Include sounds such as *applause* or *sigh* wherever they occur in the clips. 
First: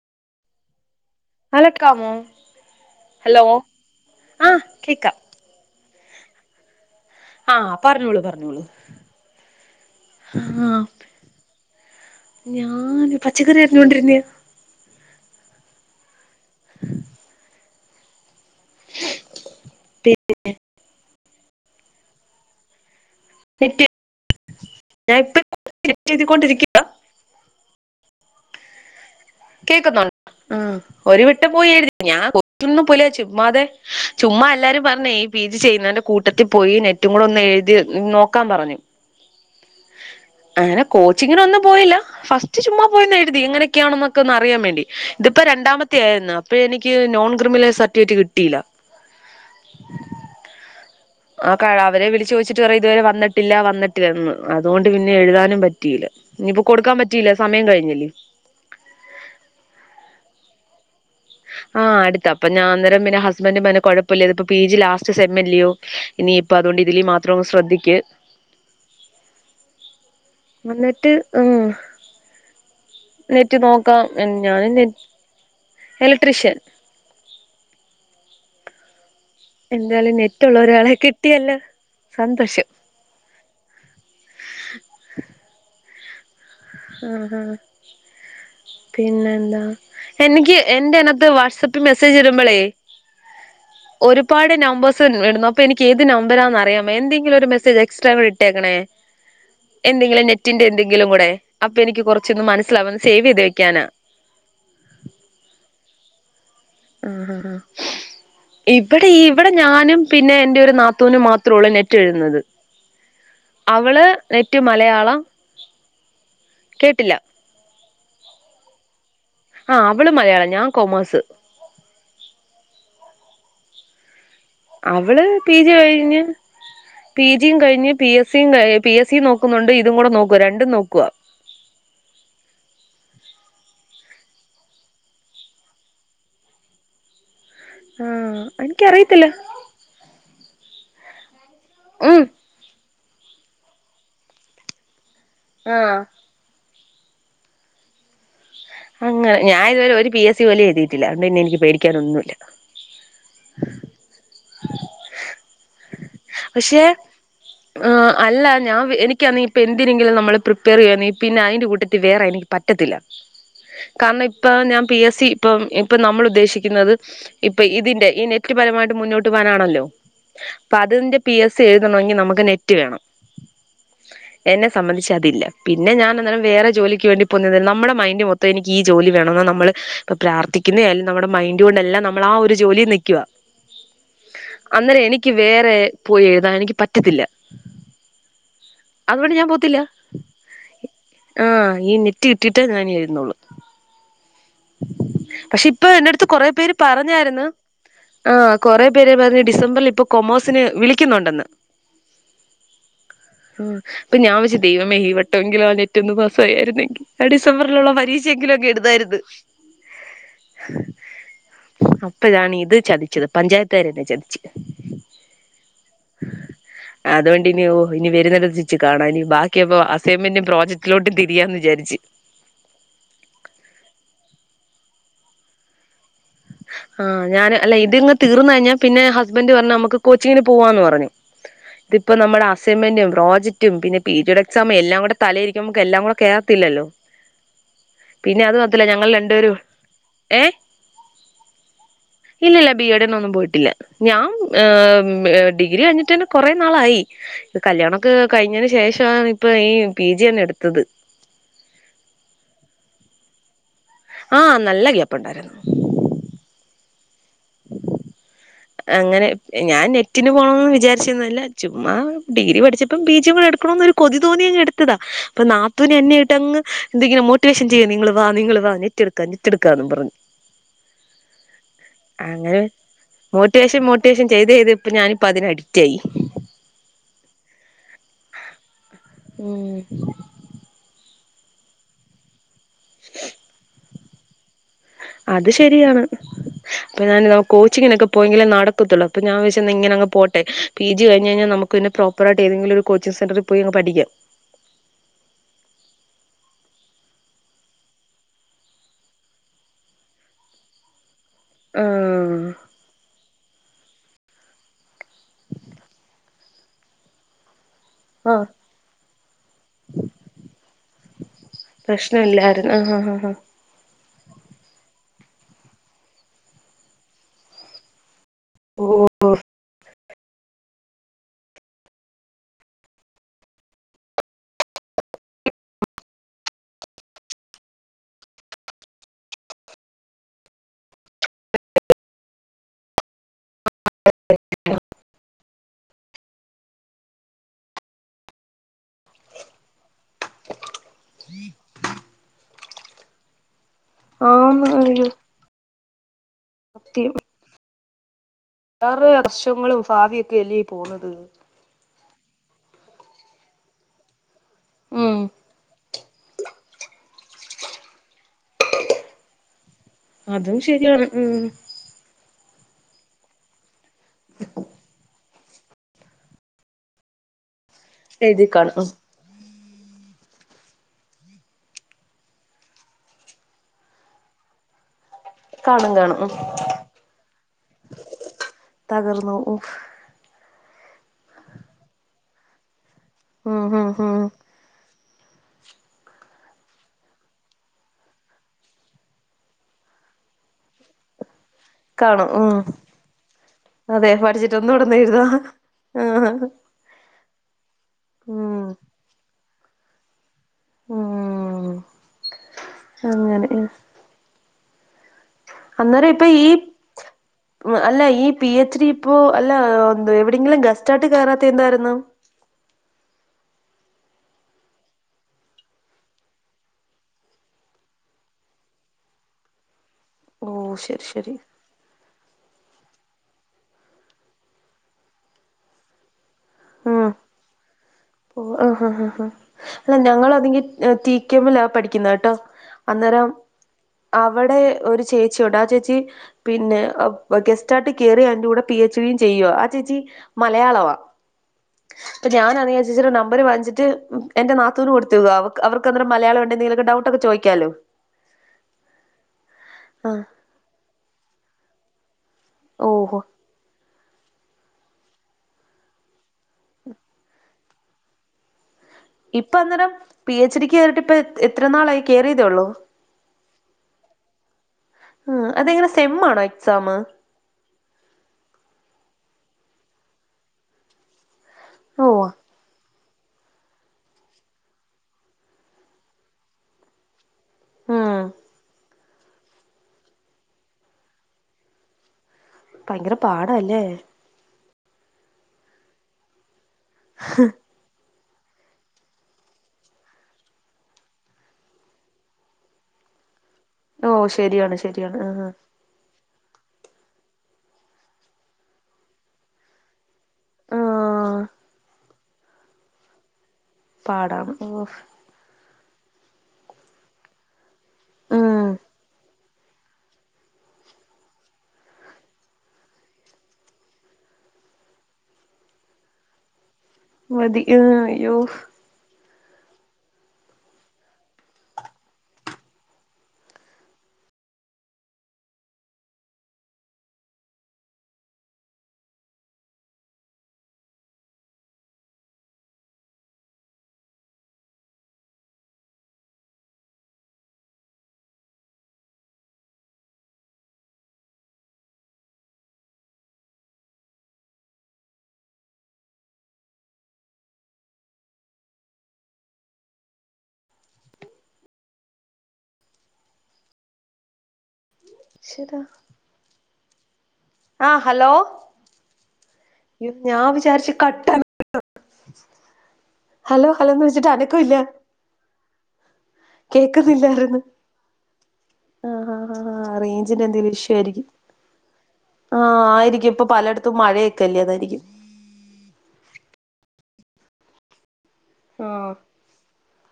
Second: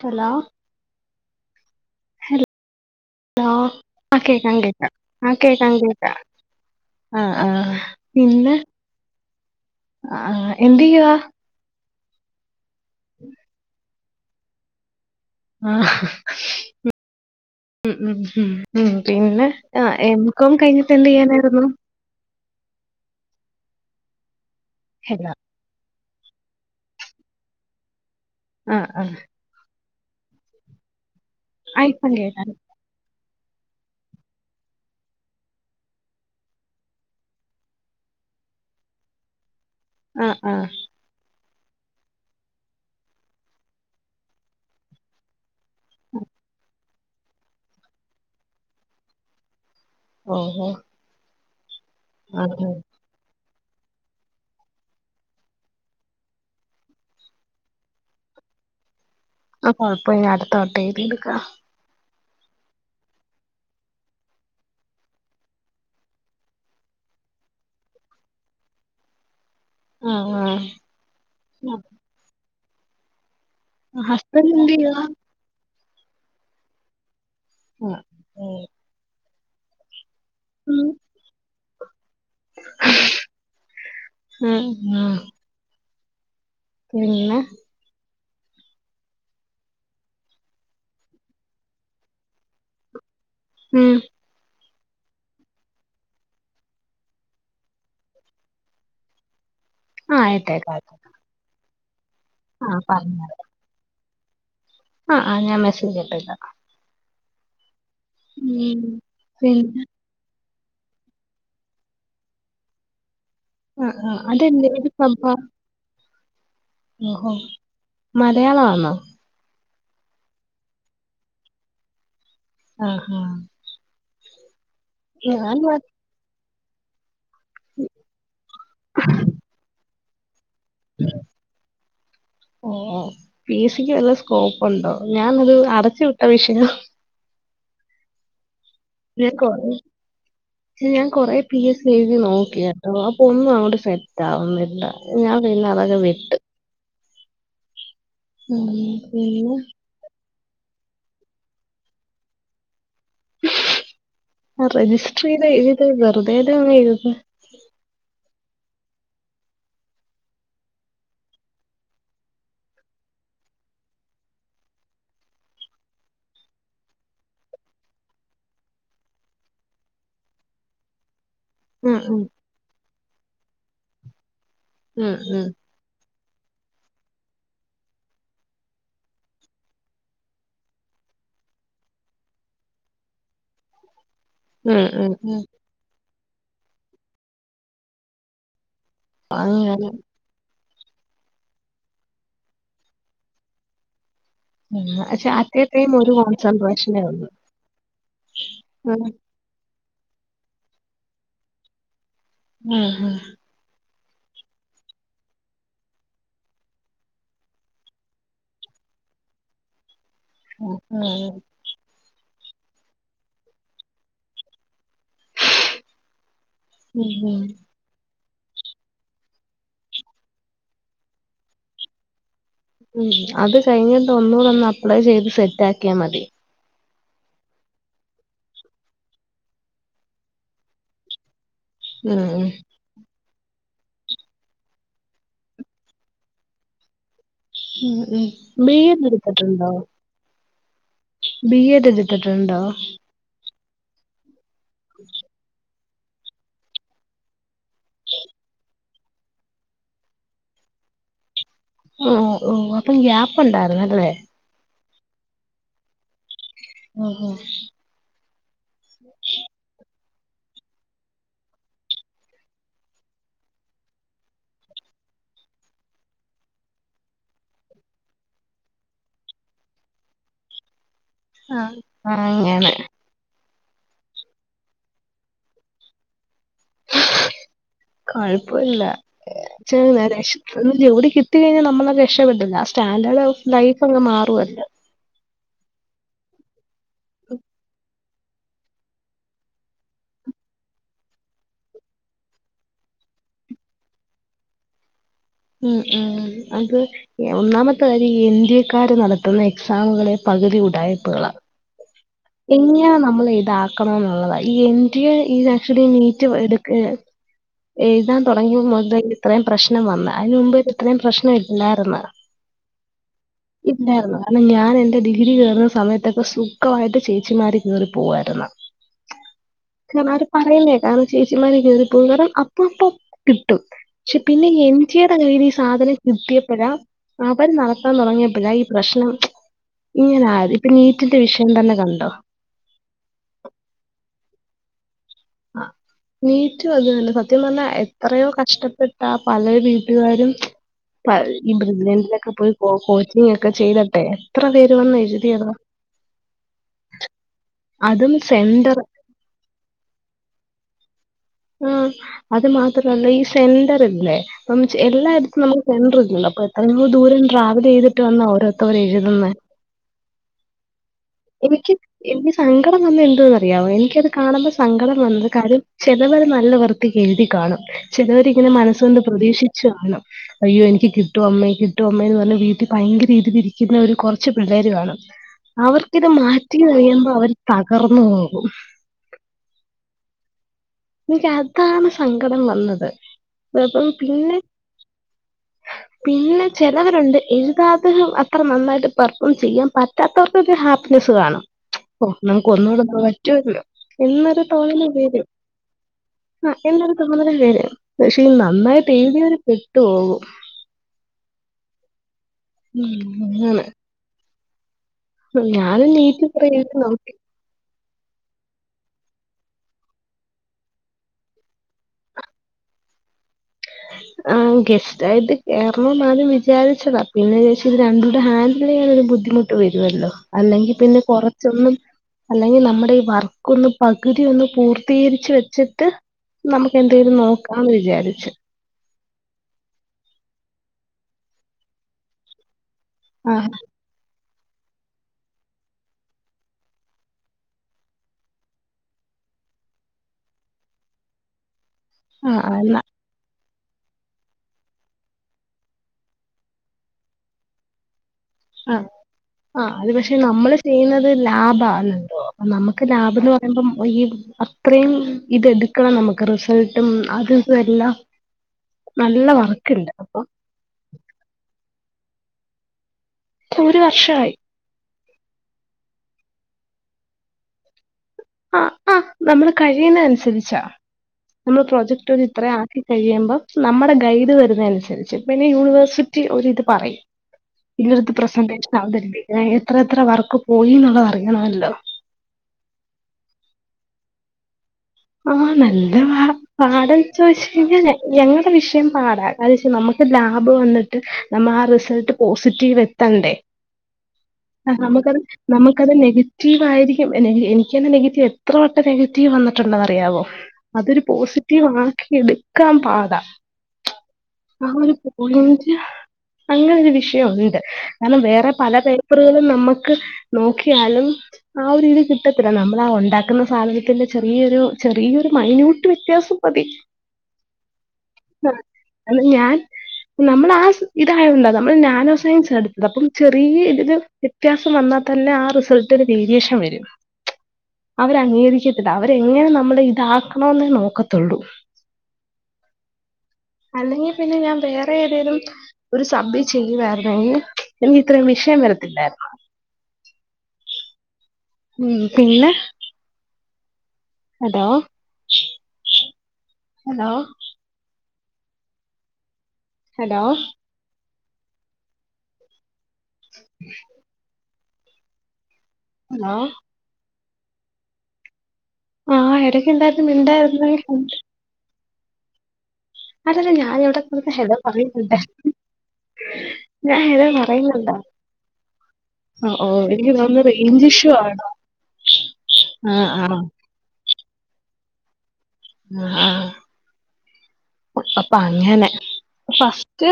Hello കേള്ക്കാമോ hello ആ കേക്കാം ആഹ് കേക്കാം ആ കേക്കാം കേക്കാം ആഹ് ആഹ് പറഞ്ഞോളൂ പിന്നെ പറഞ്ഞോളൂ ആ ആഹ് എന്ത് ചെയ്യുവാ ഞാന് പച്ചക്കറി അറിഞ്ഞൊണ്ടിരുന്നേ ആഹ് ഉം ഉം ഉം ഉം പിന്നെ ആ എം കോം കഴിഞ്ഞിട്ട് എന്ത് ചെയ്യാനായിരുന്നു നെറ്റ് ഞാൻ ഹലോ ഇപ്പെ നെറ്റ് എഴുതിക്കൊണ്ടിരിക്കാ ആഹ് ആഹ് കേക്കുന്നുണ്ടേ ആ ഒരു വട്ടം പോയി എഴുതി ഐഫോൺ ഞാൻ കേട്ടാൽ ഒന്നും പോലെ ചുമ്മാതെ ചുമ്മാ എല്ലാരും പറഞ്ഞേ ഈ പി ജി ചെയ്യുന്നന്റെ കൂട്ടത്തിൽ പോയി നെറ്റും കൂടെ ഒന്ന് എഴുതി നോക്കാൻ പറഞ്ഞ് ആ ആ അങ്ങനെ കോച്ചിങ്ങിനൊന്നും പോയില്ല ഫസ്റ്റ് ചുമ്മാ പോയി ഒന്ന് എഴുതി എങ്ങനൊക്കെയാണെന്നൊക്കെ ഒന്ന് അറിയാൻ വേണ്ടി ഇതിപ്പോ ര രണ്ടാമത്തെ ആയിരുന്നു അപ്പോ എനിക്ക് നോൺ ക്രിമിനൽ സർട്ടിഫിക്കറ്റ് കിട്ടിയില്ല ഓഹോ ഹോ ആ അവരെ വിളിച്ച് ചോയിച്ചിട്ട് പറയും ഇതുവരെ വന്നിട് ഇല്ല വന്നിട്ടില്ലിന്ന് അതുകൊണ്ട് പിന്നെ എഴുതാനും പറ്റിയില്ല ഇനിയിപ്പോ കൊടുക്കാൻ പറ്റിയില്ല സമയം കഴിഞ്ഞില്ലേ അത് കൊഴപ്പില്ല അടുത്ത വട്ടം എഴുതിയെടുക്കാം ആഹ് അടുത്ത അപ്പ ഞാനന്നേരം പിന്നെ ഹസ്ബന്റും പറഞ്ഞു കുഴപ്പില്ല ഇത് ഇപ്പ പി ജി ലാസ്റ്റ് സെം അല്ലിയോ ഇനിയിപ്പൊ അതുകൊണ്ട് ഇതിലി മാത്രം ശ്രദ്ധിക്ക് *inaudible* ആ ആ വന്നിട്ട് ഉം നെറ്റ് നോക്കാം ഹസ്ബൻഡ് ഞാനും എന്ത് നെ ചെയ്യുവാ എലക്ട്രീഷ്യൻ ആഹ് ഏ എന്തായാലും നെറ്റുള്ള ഉം, ഒരാളെ കിട്ടിയല്ലോ സന്തോഷം ഉം ഉം ആഹ് പിന്നെ ആഹ് *inaudible* പിന്നെ എന്താ എനിക്ക് എന്റെ അനത്ത് വാട്സ്ആപ്പിൽ മെസ്സേജ് ഇടുമ്പളേ ഉം, ഒരു പാട് നമ്പേഴ്സ് വരുന്നു അപ്പൊ എനിക്ക് ഏത് നമ്പരാന്ന് അറിയാൻ വയ്യ എന്തെങ്കിലും മെസേജ് എക്സ്ട്രാ കൂടെ ഇട്ടേക്കണേ *inaudible* ആ എന്തെങ്കിലും നെറ്റിന്റെ ആയിട്ടേക്കാം കാ- എന്തെങ്കിലും കൂടെ അപ്പൊ എനിക്ക് കുറച്ചൊന്ന് ആ മനസ്സിലാവൻ സേവ് ചെയ്ത് വെക്കാനാ ആഹ് ആഹ് ഞാൻ മെസേജ് ഇട്ടേക്കാം ആഹ് ഹ ഹാ ഉം, ഇവിടെ ഇവിടെ പിന്നെ ഞാനും പിന്നെ എന്റെ ഒരു നാത്തൂനും മാത്രള്ളൂ നെറ്റ് എഴതുന്നത് ആ അവള് ആ നെറ്റ് അതെന്തേത് മലയാളം സംഭവാ കേട്ടില്ല ഓഹോ മലയാളവാന്നാ ആഹ് അവള് മലയാളം ഞാൻ കോമേഴ്സ് ആഹ് ആഹ് അവള് പി മ ജെ കഴിഞ്ഞ് പി ജിയും കഴിഞ്ഞ് പി എസ്സിയും പി എസ് സിയും നോക്കുന്നുണ്ട് ഇതും കൂടെ നോക്കുവ രണ്ടും നോക് *inaudible* പി സിക്ക് വല്ല സ്കോപ്പ് ഉണ്ടോ ഞാനത് അടച്ചു വിട്ട വിഷയവ ആഹ് എനിക്കറിയത്തില്ല ഞാൻ കൊ ഞാൻ കൊറേ പി എസ് സി എഴുതി ഉം നോക്കിയാര് ഓ അപ്പൊ ഒന്നും അങ്ങോട്ട് സെറ്റ് ആവുന്നില്ല ഞാൻ പിന്നെ ആഹ് അതങ്ങ് വിട്ട് ഉം അങ്ങനെ പിന്നെ ഞാനിതുവരെ ഒരു പി എസ് സി പോലും എഴുയിട്ടില്ല അതുകൊണ്ടെനിക്ക് പേടിക്കാനൊന്നുമില്ല രജിസ്റ്റർ ചെയ്ത ഇതില് വെറുതെ *unintelligible* ആ അല്ല ഞാൻ എനിക്കാന്നെ ഇപ്പൊ എന്തിനെങ്കിലും നമ്മള് പ്രിപ്പയർ ചെയ്യുവാന്നെ പിന്നെ അതിന്റെ കൂട്ടത്തിൽ വേറെ എനിക്ക് പറ്റത്തില്ല കാരണം ഇപ്പൊ ഞാൻ പി എസ് സി ഇപ്പം ഇപ്പൊ നമ്മൾ ഉദ്ദേശിക്കുന്നത് ഇപ്പൊ ഇതിന്റെ ഈ നെറ്റ്പരമായിട്ട് മുന്നോട്ട് പോകാനാണല്ലോ അപ്പൊ അതിന്റെ പി എസ് സി ഉം എഴുതണമെങ്കി ഉം നമുക്ക് നെറ്റ് വേണം എന്നെ സംബന്ധിച്ച് ഉം അതില്ല പിന്നെ ഞാനന്നേരം വേറെ ജോലിക്ക് വേണ്ടി പോന്നതെ നമ്മുടെ മൈന്റ് മൊത് ത്തം എനിക്ക് ഈ ജോലി വേണമന്ന് നമ്മള് ഇപ്പ പ്രാർത്ഥിക്കുന്നേ ആയാലും നമ്മുടെ മൈൻഡ് കൊണ്ട് എല്ലാം നമ്മൾ ആ ഒരു ജോലി നിക്കുവാ *inaudible* ഉം ഉം അന്നേരം ഉം എനിക്ക് ഉം വേറെ പോയി എഴുതാൻ എനിക്ക് പറ്റത്തില്ല അതുകൊണ്ട് ഞാൻ പോകത്തില്ല അങ്ങനെ ആ ഈ നെറ്റ് കിട്ടിയിട്ടേ ഞാനെഴുതുന്നുള്ളൂ ഉം അറ്റ് എ പക്ഷെ ഇപ്പൊ ടൈം എന്റെ ഒരു അടുത്ത് കൊറെ പേര് കോൺസെൻട്രേഷനേ ഉള്ളൂ പറഞ്ഞായിരുന്ന് ആഹ് കൊറെ ഉം പേര് പറഞ്ഞ് ഡിസംബറിൽ ഇപ്പൊ കൊമോസിന് വിളിക്കുന്നുണ്ടെന്ന് ആഹ് ആഹ് ആഹ് അപ്പ ഞാൻ വിചാരിച്ച് ദൈവമേ ഈ വട്ടമെങ്കിലും ആ നെറ്റൊന്ന് പാസായായിരുന്നെങ്കി ആ ഡിസംബറിലുള്ള പരീക്ഷ ക്ഷ യെങ്കിലും അങ്ങ് എഴുതായിരുന്ന് ഉ ഉം ഇപ്പഴാണ് ഇത് ചതിച്ചത് പഞ്ചായത്ത് കാര് എന്നെ ചതിച്ച് ഉം ഉം അതോണ്ടിനി ഓ ഇനി വരുന്നത് വച്ച് കാണാ ഇനി ബാക്കി അപ്പോ അസൈൻമെന്റും പ്രജക്റ്റിലോട്ടും തിരിയാം എന്ന് വിചാരിച്ച് ഉം അത് കഴിഞ്ഞിട്ട് ഒന്നുകൂടെ ഒന്ന് അപ്ലൈ ചെയ്ത് സെറ്റ് ആക്കിയാൽ മതി ആഹ് ഞാന് അല്ല ഇത് ഇങ്ങ് തീർന്ന് കഴിഞ്ഞാ പിന്നെ ഹസ്ബൻന്റ് പർഞ്ഞ് നമക്ക് കോച്ചിങ്ങിന് പോവാന്ന് പറഞ്ഞ് *inaudible* ഇതിപ്പ നമ്മടെ ഉം അസൈൻമെന്റും പ്രോജ റ്റും പിന്നെ പി ജിഡ് എക്സമേ എല്ലാം കൂടെ തലെയിരിക്കുമ്മക്ക് എല്ലാം കൂടെ കേറാത്തില്ലല്ലോ ഉം ഉം പിന്നെ അത് ബി മാത്രല്ല എഡ് ഞങ്ങൾ രണ്ടെരും ഏഹ് ബിഎഡ് എടുത്തിട്ടോ ഇല്ലില്ല ബി എഡ്ന് ഒന്നും പോയിട്ടില്ല ഞാ ഏഹ് ഡിഗ്രി കഴിഞ്ഞിട്ട് തന്നെ കൊറെ നാളായി ഈ കല്യാണൊക്കെ കഴിഞ്ഞന് ശേഷവണ് ഇപ്പ ഈ പി ജി ന്നാ എടുത്തത് ഓ ഓ അപ്പം ഗ്യാപ്പ് ഓണ്ടായിരുന്നല്ലേ ആഹ് നല്ല ഗ്യാപ്പ് ഇണ്ടാരിന്ന് ഉം ഉം അങ്ങനെ ഞാൻ നെറ്റിന് പോണോന്നോന്ന് വിചാരിച്ചിരിന്നല്ല ചുമ്മ ഡിഗ്രി പഠിച്ചപ്പം പി ജി കൂടെ എടുക്കണോന്നൊരു കൊതി തോന്നി അങ്ങ്ടുത്തതാ അപ്പ നാത്തുന് എന്നെയിട്ടാങ്ങ് എന്തെങ്കിലും മോട്ടിവേഷൻ ചെയ്യ് നിങ്ങള് വാ നിങ്ങൾ വാ റ്റ് എടുക്ക നെറ്റ് എടുക്കാന്ന് പറഞ്ഞ് ആഹ് അങ്ങനെ മോട്ടിവേഷൻ മോട്ടിവേഷൻ ചെയ്ത് ചെയ്തിട്ട് ഞാനിപ്പ അതിന് അഡിറ്റായി കൊഴപ്പില്ല *unintelligible* ഒന്ന് ജോലി കിട്ടി കഴിഞ്ഞാൽ നമ്മളനാ രഷ്ടപ്പെടില്ല ലാസ്റ്റ് സ്റ്റാൻഡേർഡ് ലൈഫ് അങ്ങ് മാറുവാ അത് ശരിയാണ് ഇപ്പ ഞാനിതാ കോച്ചിങ്ങിനൊക്കെ അപ്പോയിങ്കിലെ നടത്തുത്തല്ല് അപ്പ ഞാൻ വിച്ച് ഇങ്ങന അങ്ങ് പോട്ടെ പി ജി കയിഞ്ഞ് കഴിഞ്ഞാ നമ്മക്ക് പിന്നെ പ്രോ പ്പറായിട്ട് എതെങ്കിലും ഒരു കോച്ചിംഗ് സെന്ററി പോയി അങ്ങ് പഠിക്കാം ഉം ഉം അത് ഒന്നാമത്തെ കാര്യ ഈ ഇന്ത്യക്കാര് നടത്തുന്ന എക്സാമുകളെ പകുതി ഉടായിപ്പുകള ആഹ് ഇനിയ നമ്മളെ ഇതാക്കണം എന്നുള്ളതാ ഈ എൻഡിഎ ഈ നാക്ഷിഡ് നീറ്റ് എടുക്ക എഴുതാൻ ആഹ് തുടങ്ങിയപ്പാ മുതല ഇത്രയും പ്രശ്നം വന്നെ അയിന് മുമ്പ് ഇത്രയും പ്രശ്നം ഇ പ്രശ്നം ഇല്ലാരുന്നു ആഹ് ആഹ് ആഹ് ഇല്ലായിരുന്നു കാരണം ഞാൻ എന്റെ ഡിഗ്രി കേറുന്ന സമയത്തൊക്കെ സുഖവായിട്ട് ചേച്ചിമ്മാര് കേറിപോവാരന്ന് ഓഹ് കാരണം അവര് പറയുന്നെ കേക്കാം ചേച്ചിമാര് കേറിപോം കാർണം അപ്പം അപ്പം കിട്ടും പക്ഷെ പിന്നെ എൻടിയെടെ കയ്യിൽ ഈ സാധനം കിട്ടിയപ്പോഴ അവര് നടത്താൻ തുടങ്ങിയപ്പഴ ഈ പ്രശ്നം ഇങ്ങനാര് ഇപ്പ നീറ്റിന്റെ വിഷയം തന്നെ കണ്ടോ ആഹ് നീറ്റും അത് തന്നെ സത്യം പറഞ്ഞാ എത്രയോ കഷ്ടപ്പെട്ടാ പല വീട്ടുകാരും ഈ *unintelligible* പോയി കോച്ചിംഗ് ഒക്കെ ചെയ്ത ഏഹ് എത്ര ആന്ന് പേര് വന്ന് അയ്യോ എഴുതിയത സത്യം അതും സെന്റർ വേറെ വർഷങ്ങളും ഭാവിയൊക്കെ അല്ലേ ഈ പോന്നത് ഉം അത് മാത്രല്ല ഈ സെന്ററില്ലേ അപ്പം ചെ ഉം എല്ലായിടത്തും നമ്മക്ക് സെൻ്ററില്ലല്ലോ അപ്പ എത്ര ദൂരം ട്രാവല് ചെയ്തിട്ട് വന്നാ ഓരോത്തോര് എഴുതുന്നെ അതും ശെരിയാണ് ഉം എനിക്ക് എനിക്ക് സങ്കടം വന്നെ എന്തുവാന്നറിയാവോ എനിക്കത് കാണുമ്പോ സങ്കടം വന്നത് കാര്യം അതെപോലെ നല്ല വൃത്തി എഴുതി കാണും എഴുതി ചിലവരിങ്ങനെ കാണും മനസ്സ് ഉം കൊണ്ട് പ്രതീക്ഷിച്ച് കാണും അയ്യോ എനിക്ക് കിട്ടും അമ്മേ കിട്ടും അമ്മേ എന്ന് പറഞ്ഞ് വീട്ടിൽ ഭയങ്കര ഇതിരിക്കുന്ന ഒരു കൊറച്ച് പിള്ളേര് കാണും കാണും അവർക്കിത് കാണും ഉം മാറ്റിന്ന് അറിയുമ്പോ അവര് തകർന്ന് പോകും തകർന്നോം ഓഹ് എനിക്ക് അതാണ് സങ്കടം വന്നത് ഉം ഇപ്പം ഉം ഉം പിന്നെ പിന്നെ ചെലവരുണ്ട് എഴുതാതെഹ് അത്ര നന്നായിട്ട് പെർഫോം ചെയ്യാൻ പ റ്റാത്തോർക്കൊക്കെ ഹാപ്പിനെസ് കാണും ഓ കാണും നമുക്ക് ഉം ഒന്നൂടൊന്ന് പറ്റോല്ലൊ അതെ എന്നൊരു പഠിച്ചിട്ട് ഒന്നും തോന്നല് ഇവിടന്ന് എഴുതാ വരും ആഹ് *unintelligible* പക്ഷെ ഈ ഉം നന്നായിട്ട് എഴുതിയവര് പെട്ടുപോകും ഉം മ്മ് അങ്ങനെ ഞാന് അന്നേരം നീറ്റി ഇപ്പൊ ഈ പറയ് നോക്കി അല്ല ഈ പി എച്ച് ഡി ഇപ്പൊ അല്ല എവിടെങ്കിലും ഗസ്റ്റ് ആയിട്ട് കേറാത്ത എന്താരുന്നു ആ ഗസ്റ്റ് ആയിട്ട് കേറണോന്നാദ്യം വിചാരിച്ചതാ പിന്നെ ഇത് രണ്ട് കൂടെ ഹാൻഡിൽ ചെയ്യാൻ ഒരു ബുദ്ധി ബുദ്ധിമുട്ട് വരുവല്ലൊ ഓ അല്ലെങ്കിൽ പിന്നെ ശരി ശരി കൊറച്ചൊന്നും അല്ലെങ്കിൽ നമ്മുടെ ഈ വർക്കൊന്ന് പകുതി ഒന്ന് പൂർത്തീകരിച്ച് വെച്ചിട്ട് നമുക്ക് ഉം എന്തേലും നോക്കാന്ന് വി ചാരിച്ചു ഓ ആഹ് ഹ് ഹ് അല്ല ഞങ്ങൾ ആ ന്നെങ്കി ടീ. കെ. മ്മില പഠിക്കുന്നേ ട്ടൊ അന്നേരം ആ അവിടെ ഒരു ചേച്ചിയൊണ്ട് ആ ചേച്ചി പിന്നെ ഗെസ്റ്റ്ആട്ട് കേറി അതിന്റെ കൂടെ പി എച്ച് ഡി യും ചെയ്യുവ ആഹ് ചേച്ചി മലയാളവാ ഇപ്പ ആ ഞാൻ എന്നാ *unintelligible* നമ്പർ വാങ്ങിച്ചിട്ട് എന്റെ നാത്തൂന് കൊടുത്തിരുന്ന് അവക്ക് അവർക്ക് മലയാളം ഉണ്ടെനി ഡൗട്ട്ക്കെ ചോദിക്കാലോ ആഹ് ആഹ് അത് പക്ഷെ നമ്മള് ചെയ്യുന്നത് ലാഭാ ആ നമുക്ക് ഓഹോ ലാഭന്ന്പ റയുമ്പം ഈ അത്രയും ഇത് എടുക്കണം നമുക്ക് റിസൾട്ടും അതും ഇതും എല്ലാം നല്ല വർക്കിണ്ട് അപ്പൊ *inaudible* റിട്ട് ഇപ്പോൾ എത്ര നാളായി കേറിയതെള്ളോ ഒരു വർഷായി ആഹ് അതെങ്ങനെ സെം ആണോ എക്സാമ് ആഹ് ആഹ് നമ്മൾ കഴിയുന്ന അനുസരിച്ചാ നമ്മൾ പ്രൊജക്ട് ഒരു ഓഹ് ഇത്ര ഇത് കഴിയുമ്പം നമ്മുടെ ഗൈഡ് വരുന്ന അനുസരിച്ച് പിന്നെ യൂണിവേഴ്സിറ്റി ഒരിത് പറയും ഇല്ലടത്ത് ഉം പ്രസന്റേഷൻ ആവുന്നുണ്ട്‌ എത്ര എത്ര വർക്ക് പോയി എന്നുള്ളത് അറിയണല്ലോ ഭയങ്കര പാടല്ലേ. ആഹ് നല്ല പാടാ, പാടായെന്ന് ചോദിച്ച് കഴിഞ്ഞാൽ ഞങ്ങടെ വിഷയം പാടാ. അതെ പക്ഷേ നമുക്ക് ലാബ് വന്നിട്ട് നമ്മ ആ റിസൾട്ട് പോസിറ്റീവ് എത്തണ്ടേ ഓഹ് ശരിയാണ് ആഹ് ശരിയാണ് നമക്കറി ആഹ് നമ ഒരു നെഗറ്റീവായിരിക്കും എനിക്ക് തന്നേ നെഗറ്റീവ് എത്ര വട്ടം നെഗറ്റീവ് വന്നേ ണ്ടെന്ന് അറിയാവോ, അതൊരു ആഹ് പോസിറ്റീവ് ആക്കി എടുക്കാൻ പാടാ. പാടാണ് ആ ഒരു ഓഹ് കോളേജ് അങ്ങനെ ഒരു വിഷയം ഉണ്ട് കാരണം വേറെ ഉം പല പേപ്പറുകളും നമ്മു ക്ക് നോക്കിയാലും ആ ഒരിത് കിട്ടത്തില്ല നമ്മൾ ആ ഉണ്ടാക്കുന്ന സാധനത്തിന്റെ ചെറിയൊരു ചെറിയൊരു മൈന്യൂട്ട് വ്യത്യാസം മതി. വേദനക്കണം അയ്യോ. അല്ല ഞാൻ നമ്മൾ ആഹ് ഇതായതുണ്ട് നമ്മൾ നാനോ സയൻസ് എടുത്തത് അപ്പം ചെറിയ ഇതില്. വിത്യാസം വന്നാ തന്നെ ആ റിസൾട്ടിന് വേരിയേഷൻ വരും അവര് അംഗീകരിച്ചി ഇത് അവരെങ്ങനെയും നമ്മള് ഇതാക്കണോന്നെ നോക്കത്തുള്ളൂ അല്ലെങ്കിൽ പിന്നെ ഞാൻ വേറെ ഏതേലും ഒരു സബ് ചെയ്യുവായിരുന്നെങ്കിൽ ഇന്ന് ഇത്രയും വിഷയം വരത്തില്ലായിരുന്നു ഉം പിന്നെ ഹലോ ഹലോ ഹലോ *unintelligible* ഈശ്വരാ ഹലോ ആഹ് ഹലോ ആഹ് ഇടയ്ക്ക് എന്തായി. ഇയ്യോ ഞാൻ വിചാരിച്ചു കട്ടായി *unintelligible* അല്ല അല്ല ഞാൻ ഇവിടെ കെടന്ന് ഹലോ പറയുന്നുണ്ടായിരുന്നു. ഞാൻ ഹലോ കേക്കുന്നില്ലായിരുന്നു പറയുന്നുണ്ടാ ആഹ് ആ ആഹ് ഓ ആഹ് എനിക്ക് തോന്നുന്നെ റെയ് ഞ്ച് ഇഷ്യു ആണൊ ആ ആയിരിക്കും. ഇപ്പൊ പലയടത്തും മഴയൊക്കല്ലേ അതായിരിക്കും ആഹ് ആഹ് അപ്പൊ അങ്ങനെ ആഹ് ഫസ്റ്റ്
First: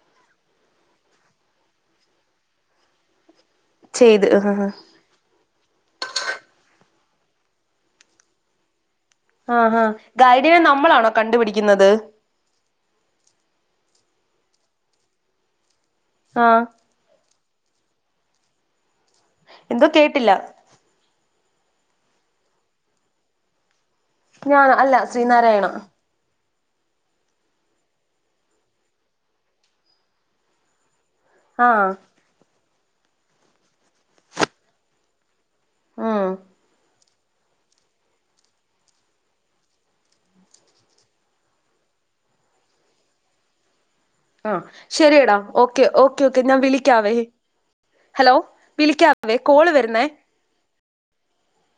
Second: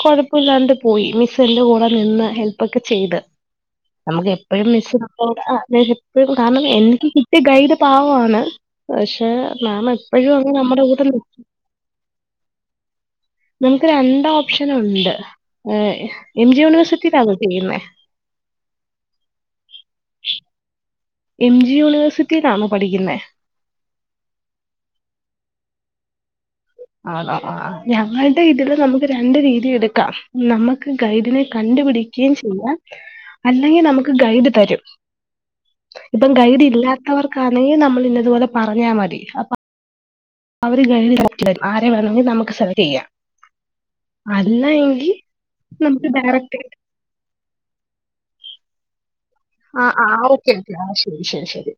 കൊഴപ്പില്ലാണ്ട് പോയി. മിസ്സ് എന്റെ കൂടെ നിന്ന് ഹെൽപ്പ് ഒക്കെ ചെയ്ത്. ചെയ്ത് നമുക്ക് ആഹ് എപ്പഴും ആഹ് മിസ്സിനെ ഓ എപ്പൊഴും, കാരണം, എനിക്ക് കിട്ടിയ ഗൈഡ് പാവമാണ്. ആഹ് ആഹ് ഗൈഡിനെ നമ്മളാണോ കണ്ടുപിടിക്കുന്നത്. നമുക്ക് രണ്ട് ഓപ്ഷനുണ്ട്. എം ജി ആഹ് യൂണിവേഴ്സിറ്റിയിലാണോ ചെയ്യുന്നെ എന്തോ കേട്ടില്ല. എം ജി യൂണിവേഴ്സിറ്റിയിലാന്നോ പഠിക്കുന്നെ ഞാൻ അല്ല ശ്രീനാരായണ ആ ഞങ്ങളുടെ ഇതില് നമുക്ക് രണ്ട് രീതി എടുക്കാം. നമ്മക്ക് ഗൈഡിനെ ആഹ് കണ്ടുപിടിക്കുകയും ചെയ്യാം അല്ലെങ്കിൽ നമുക്ക് ഗൈഡ് തരും ഉം ഇപ്പം ഗൈഡ് ഇല്ലാത്തവർക്കാണെങ്കിൽ നമ്മൾ ഇന്നതുപോലെ പറഞ്ഞാ മതി അപ്പൊ അവര് ഗൈഡ് തരുന്നുണ്ട്. ആരെ വേണമെങ്കിലും നമുക്ക് സെലക്ട് ചെയ്യാം. ആ അല്ല എങ്കിൽ ശരിയെടാ ഓക്കെ നമുക്ക് ഓക്കേ ഓക്കെ ഞാൻ ഡയറക്റ്റ് വിളിക്കാവേ, ഹലോ വിളിക്കാം ആ ആ് ഓക്കെ ഓക്കെ ആ ശരി ശരി ശരി